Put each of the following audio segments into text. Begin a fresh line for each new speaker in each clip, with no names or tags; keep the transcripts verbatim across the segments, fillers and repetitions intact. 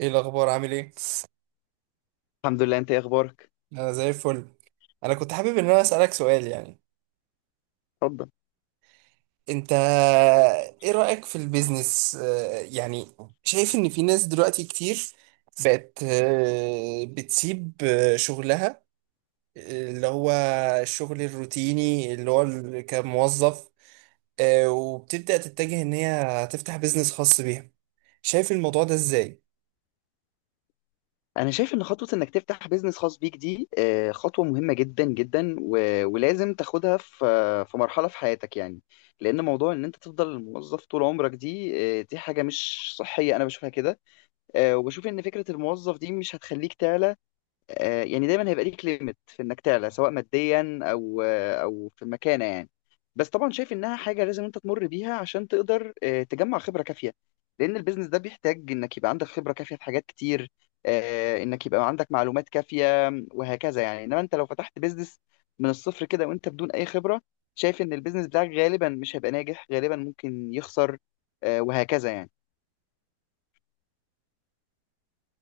ايه الاخبار؟ عامل ايه؟
الحمد لله. انت ايه اخبارك؟
انا زي الفل. انا كنت حابب ان انا اسالك سؤال، يعني.
اتفضل.
انت، ايه رايك في البيزنس، آه، يعني؟ شايف ان في ناس دلوقتي كتير بقت آه، بتسيب آه، شغلها، آه، اللي هو الشغل الروتيني، اللي هو ال- كموظف، آه، وبتبدا تتجه ان هي تفتح بيزنس خاص بيها. شايف الموضوع ده ازاي؟
انا شايف ان خطوه انك تفتح بيزنس خاص بيك دي آه، خطوه مهمه جدا جدا و- ولازم تاخدها في آه، في مرحله في حياتك يعني. لان موضوع ان انت تفضل موظف طول عمرك دي، آه، دي حاجه مش صحيه انا بشوفها كده. آه، وبشوف ان فكره الموظف دي مش هتخليك تعلى. آه، يعني دايما هيبقى ليك ليميت في انك تعلى سواء ماديا او آه، او في المكانه يعني. بس طبعا شايف انها حاجه لازم انت تمر بيها عشان تقدر آه، تجمع خبره كافيه، لان البيزنس ده بيحتاج انك يبقى عندك خبره كافيه في حاجات كتير، آه، انك يبقى عندك معلومات كافيه وهكذا يعني. انما انت لو فتحت بيزنس من الصفر كده وانت بدون اي خبره، شايف ان البيزنس بتاعك غالبا مش هيبقى ناجح، غالبا ممكن يخسر، آه، وهكذا يعني.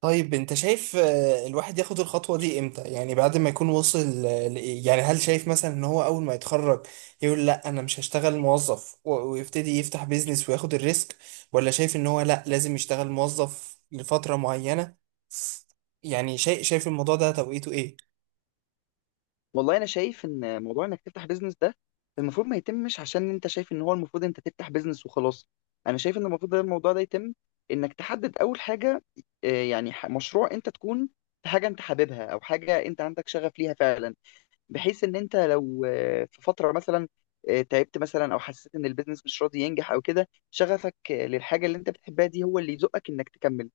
طيب انت شايف، آه، الواحد ياخد الخطوة دي امتى؟ يعني بعد ما يكون وصل، آه، ل- يعني هل شايف مثلا ان هو اول ما يتخرج يقول لا، انا مش هشتغل موظف، و- ويبتدي يفتح بيزنس وياخد الريسك؟ ولا شايف ان هو لا، لازم يشتغل موظف لفترة معينة؟ يعني شايف شايف الموضوع ده توقيته ايه؟
والله انا شايف ان موضوع انك تفتح بيزنس ده المفروض ما يتمش عشان انت شايف ان هو المفروض انت تفتح بيزنس وخلاص. انا شايف ان المفروض ده الموضوع ده يتم انك تحدد اول حاجه، آه، يعني ح- مشروع انت تكون في حاجه انت حاببها او حاجه انت عندك شغف ليها فعلا، بحيث ان انت لو آه، في فتره مثلا آه، تعبت مثلا او حسيت ان البيزنس مش راضي ينجح او كده، شغفك آه، للحاجه اللي انت بتحبها دي هو اللي يزقك انك تكمل.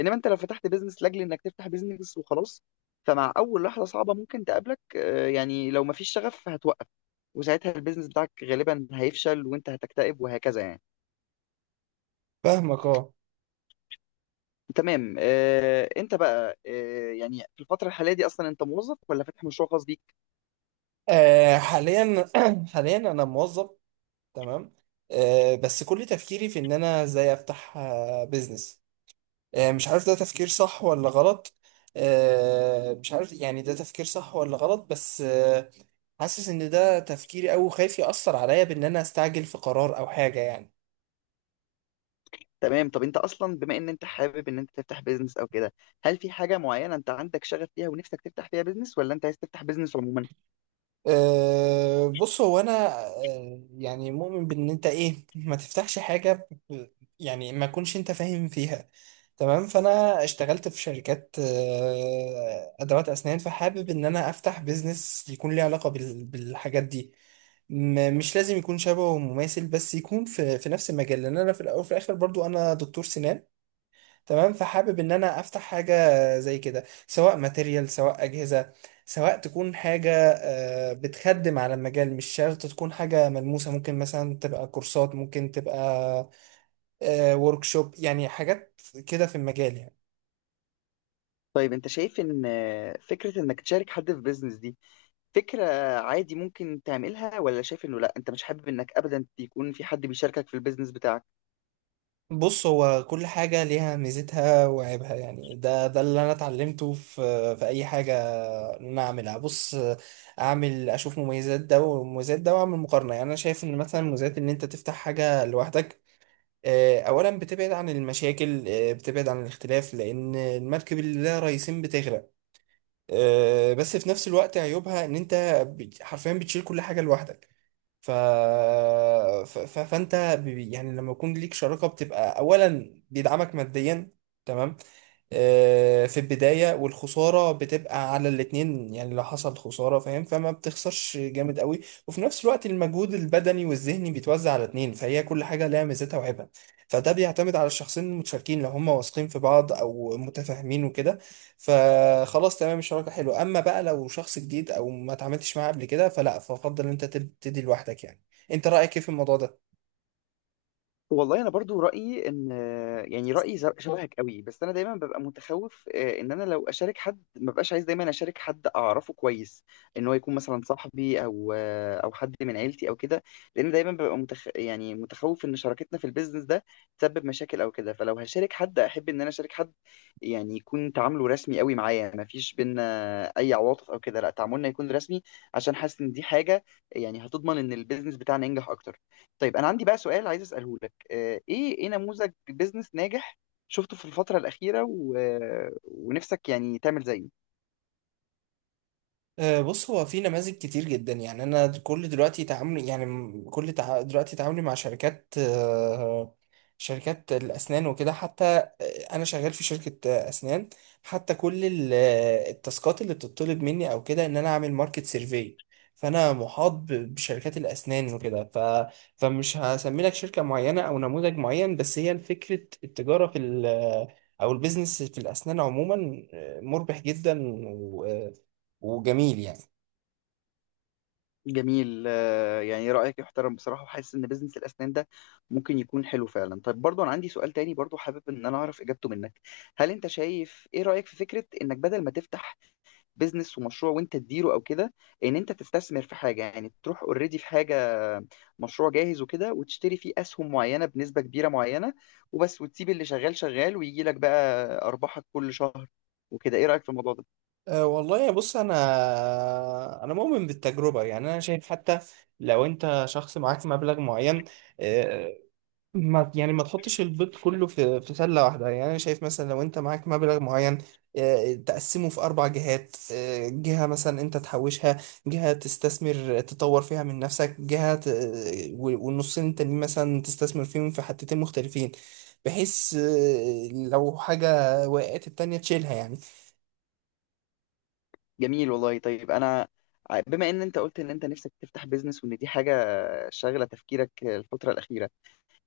انما انت لو فتحت بيزنس لاجل انك تفتح بيزنس وخلاص، فمع اول لحظه صعبه ممكن تقابلك آه، يعني لو مفيش شغف هتوقف، وساعتها البيزنس بتاعك غالبا هيفشل وانت هتكتئب وهكذا يعني.
فاهمك، اه.
تمام. آه، انت بقى آه، يعني في الفتره الحاليه دي اصلا انت موظف ولا فاتح مشروع خاص بيك؟
آه، حاليا حاليا انا موظف، تمام. آه، بس كل تفكيري في ان انا ازاي افتح بيزنس. آه، مش عارف ده تفكير صح ولا غلط. آه، مش عارف يعني ده تفكير صح ولا غلط، بس آه، حاسس ان ده تفكيري، او خايف يأثر عليا بان انا استعجل في قرار او حاجة، يعني.
تمام. طب انت اصلا بما ان انت حابب ان انت تفتح بيزنس او كده، هل في حاجه معينه انت عندك شغف فيها ونفسك تفتح فيها بيزنس، ولا انت عايز تفتح بيزنس عموما؟
أه، بص، هو انا، أه، يعني مؤمن بان انت، ايه، ما تفتحش حاجة ب- يعني ما كنش انت فاهم فيها. تمام. فانا اشتغلت في شركات، أه، ادوات اسنان، فحابب ان انا افتح بيزنس يكون ليه علاقة بال- بالحاجات دي. م- مش لازم يكون شبهه مماثل، بس يكون في في نفس المجال، لان انا في الاول وفي الاخر برضو انا دكتور سنان. تمام. فحابب ان انا افتح حاجه زي كده، سواء ماتيريال، سواء اجهزه، سواء تكون حاجه آه، بتخدم على المجال. مش شرط تكون حاجه ملموسه، ممكن مثلا تبقى كورسات، ممكن تبقى ورك شوب، يعني حاجات كده في المجال، يعني.
طيب انت شايف ان آه، فكره انك تشارك حد في بيزنس دي فكره عادي ممكن تعملها، ولا شايف انه لا انت مش حابب انك ابدا يكون في حد بيشاركك في البيزنس بتاعك؟
بص، هو كل حاجة ليها ميزتها وعيبها. يعني ده ده اللي أنا اتعلمته في في أي حاجة إن أنا أعملها. بص، أعمل أشوف مميزات ده ومميزات ده، وأعمل مقارنة. يعني أنا شايف إن مثلا مميزات إن أنت تفتح حاجة لوحدك، آه، أولا بتبعد عن المشاكل، آه، بتبعد عن الاختلاف، لأن المركب اللي لها رئيسين بتغرق. آه، بس في نفس الوقت عيوبها إن أنت بت- حرفيا بتشيل كل حاجة لوحدك. ف... ف... ف... فانت، ب- يعني لما يكون ليك شراكه، بتبقى اولا بيدعمك ماديا، تمام. آه، في البدايه، والخساره بتبقى على الاتنين، يعني لو حصل خساره، فاهم؟ فما بتخسرش جامد قوي. وفي نفس الوقت المجهود البدني والذهني بيتوزع على اتنين. فهي كل حاجه لها ميزتها وعيبها. فده بيعتمد على الشخصين المتشاركين، لو هم واثقين في بعض او متفاهمين وكده، فخلاص تمام الشراكه حلوه. اما بقى لو شخص جديد او ما اتعاملتش معاه قبل كده، فلا، فافضل ان انت تبتدي لوحدك، يعني. انت رايك ايه في الموضوع ده؟
والله انا برضو رايي ان، يعني رايي ز- شبهك قوي، بس انا دايما ببقى متخوف آه، ان انا لو اشارك حد، ما ببقاش عايز دايما اشارك حد اعرفه كويس، ان هو يكون مثلا صاحبي او آه، او حد من عيلتي او كده، لان دايما ببقى متخ... يعني متخوف ان شراكتنا في البيزنس ده تسبب مشاكل او كده. فلو هشارك حد احب ان انا اشارك حد يعني يكون تعامله رسمي قوي معايا، ما فيش بينا اي عواطف او كده، لا تعاملنا يكون رسمي، عشان حاسس ان دي حاجه يعني هتضمن ان البيزنس بتاعنا ينجح اكتر. طيب انا عندي بقى سؤال عايز اساله لك، آه، ايه ايه نموذج بيزنس ناجح شفته في الفترة الأخيرة و... ونفسك يعني تعمل زيه؟
آه، بص، هو في نماذج كتير جدا. يعني انا كل دلوقتي تعاملي، يعني م- كل تع... دلوقتي تعاملي مع شركات، آه، شركات الاسنان وكده. حتى آه، انا شغال في شركة آه، اسنان. حتى كل ال- آه، التاسكات اللي بتطلب مني او كده ان انا اعمل ماركت سيرفي، فانا محاط ب- بشركات الاسنان وكده. ف... فمش هسمي لك شركة معينة او نموذج معين، بس هي فكرة التجارة في ال... آه، او البيزنس في الاسنان عموما آه، مربح جدا وجميل، يعني.
جميل. آه، يعني رأيك يحترم بصراحة، وحاسس إن بيزنس الأسنان ده ممكن يكون حلو فعلا. طيب برضو أنا عندي سؤال تاني، برضو حابب إن أنا أعرف إجابته منك. هل أنت شايف إيه رأيك في فكرة إنك بدل ما تفتح بيزنس ومشروع وانت تديره او كده، ان انت تستثمر في حاجه، يعني تروح اوريدي في حاجه، مشروع جاهز وكده، وتشتري فيه اسهم معينه بنسبه كبيره معينه وبس، وتسيب اللي شغال شغال ويجي لك بقى ارباحك كل شهر وكده؟ ايه رايك في الموضوع ده؟
أه، والله، بص، انا انا مؤمن بالتجربه. يعني انا شايف، حتى لو انت شخص معاك مبلغ معين، أه، ما يعني ما تحطش البيض كله في في سله واحده. يعني انا شايف مثلا لو انت معاك مبلغ معين، أه، تقسمه في اربع جهات. أه، جهه مثلا انت تحوشها، جهه تستثمر تطور فيها من نفسك، جهه ت- و- والنصين التانيين مثلا تستثمر فيهم في حتتين مختلفين، بحيث أه لو حاجه وقعت، التانيه تشيلها، يعني.
جميل والله. طيب انا ع- بما ان انت قلت ان انت نفسك تفتح بيزنس وان دي حاجه شاغله تفكيرك الفتره الاخيره،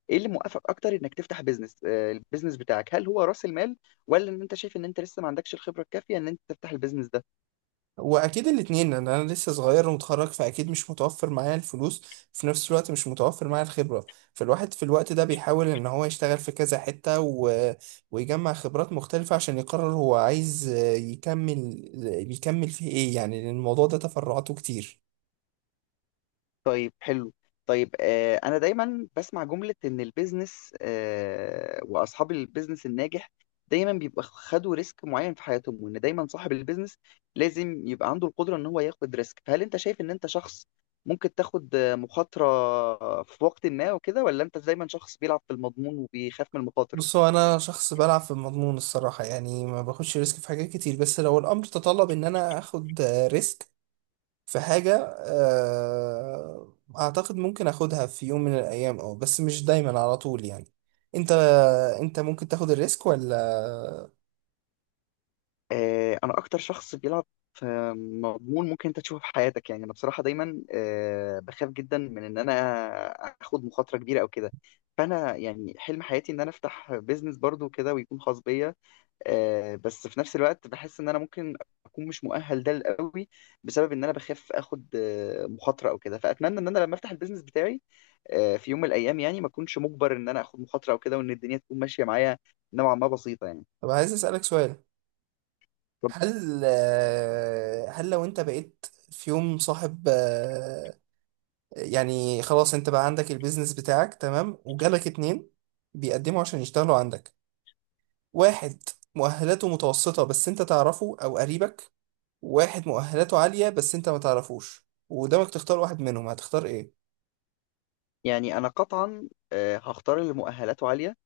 ايه اللي موقفك اكتر انك تفتح بيزنس، آه، البيزنس بتاعك؟ هل هو راس المال، ولا ان انت شايف ان انت لسه ما عندكش الخبره الكافيه ان انت تفتح البيزنس ده؟
واكيد الاتنين، لان انا لسه صغير ومتخرج، فاكيد مش متوفر معايا الفلوس، في نفس الوقت مش متوفر معايا الخبره. فالواحد في الوقت ده بيحاول ان هو يشتغل في كذا حته و... ويجمع خبرات مختلفه، عشان يقرر هو عايز، آه، يكمل يكمل في ايه، يعني. لان الموضوع ده تفرعاته كتير.
طيب حلو. طيب آه، انا دايما بسمع جملة ان البيزنس آه واصحاب البيزنس الناجح دايما بيبقى خدوا ريسك معين في حياتهم، وان دايما صاحب البيزنس لازم يبقى عنده القدرة ان هو ياخد ريسك. فهل انت شايف ان انت شخص ممكن تاخد آه، مخاطرة في وقت ما وكده، ولا انت دايما شخص بيلعب في المضمون وبيخاف من المخاطر؟
بص، هو انا شخص بلعب في المضمون، الصراحه. يعني ما باخدش ريسك في حاجات كتير، بس لو الامر تطلب ان انا اخد ريسك في حاجة، آه، أعتقد ممكن أخدها في يوم من الأيام. أه، بس مش دايما على طول، يعني. أنت أنت ممكن تاخد الريسك ولا؟
آه، انا اكتر شخص بيلعب في مضمون ممكن انت تشوفه في حياتك يعني. انا بصراحه دايما آه، بخاف جدا من ان انا اخد مخاطره كبيره او كده. فانا يعني حلم حياتي ان انا افتح بيزنس برضو كده ويكون خاص بيا، آه، بس في نفس الوقت بحس ان انا ممكن اكون مش مؤهل ده قوي، بسبب ان انا بخاف اخد آه، مخاطره او كده. فاتمنى ان انا لما افتح البيزنس بتاعي آه، في يوم من الايام يعني، ما اكونش مجبر ان انا اخد مخاطره او كده، وان الدنيا تكون ماشيه معايا نوعا ما بسيطه يعني.
طب عايز أسألك سؤال. هل آه، هل لو أنت بقيت في يوم صاحب، آه، يعني خلاص أنت بقى عندك البيزنس بتاعك، تمام، وجالك اتنين بيقدموا عشان يشتغلوا عندك: واحد مؤهلاته متوسطة بس أنت تعرفه أو قريبك، واحد مؤهلاته عالية بس انت ما تعرفوش، وقدامك تختار واحد منهم، هتختار ايه؟
يعني انا قطعا آه، هختار اللي مؤهلاته عاليه.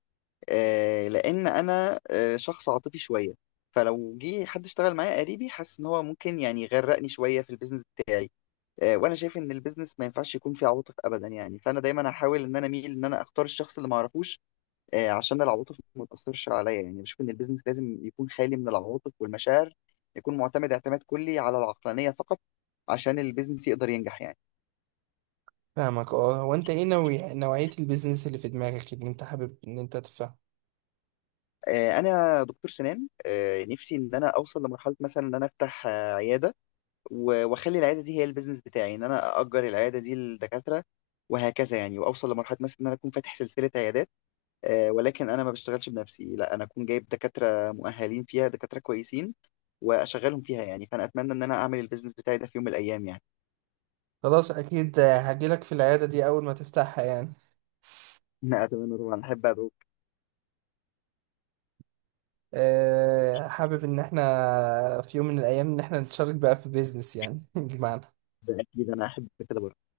آه، لان انا آه، شخص عاطفي شويه، فلو جه حد اشتغل معايا قريبي، حاسس ان هو ممكن يعني يغرقني شويه في البيزنس بتاعي. آه، وانا شايف ان البيزنس ما ينفعش يكون فيه عواطف ابدا يعني. فانا دايما هحاول ان انا اميل ان انا اختار الشخص اللي ما اعرفوش، آه، عشان العواطف ما تاثرش عليا يعني. بشوف ان البيزنس لازم يكون خالي من العواطف والمشاعر، يكون معتمد اعتماد كلي على العقلانيه فقط عشان البيزنس يقدر ينجح يعني.
فاهمك، اه. هو انت ايه نوعي... نوعية البيزنس اللي في دماغك، اللي انت حابب ان انت تفهم؟
آه، انا دكتور سنان. آه، نفسي ان انا اوصل لمرحله مثلا ان انا افتح آه، عياده، و- واخلي العياده دي هي البيزنس بتاعي، ان انا اجر العياده دي للدكاتره وهكذا يعني. واوصل لمرحله مثلا ان انا اكون فاتح سلسله عيادات، آه، ولكن انا ما بشتغلش بنفسي، لا انا اكون جايب دكاتره مؤهلين فيها، دكاتره كويسين واشغلهم فيها يعني. فانا اتمنى ان انا اعمل البيزنس بتاعي ده في يوم من الايام يعني.
خلاص، اكيد هجيلك في العيادة دي اول ما تفتحها، يعني.
لا اتمنى طبعا، احب ادعوك.
أه، حابب ان احنا في يوم من الايام ان احنا نتشارك بقى في بيزنس، يعني بمعنى
ده اكيد، انا احب كده برضه.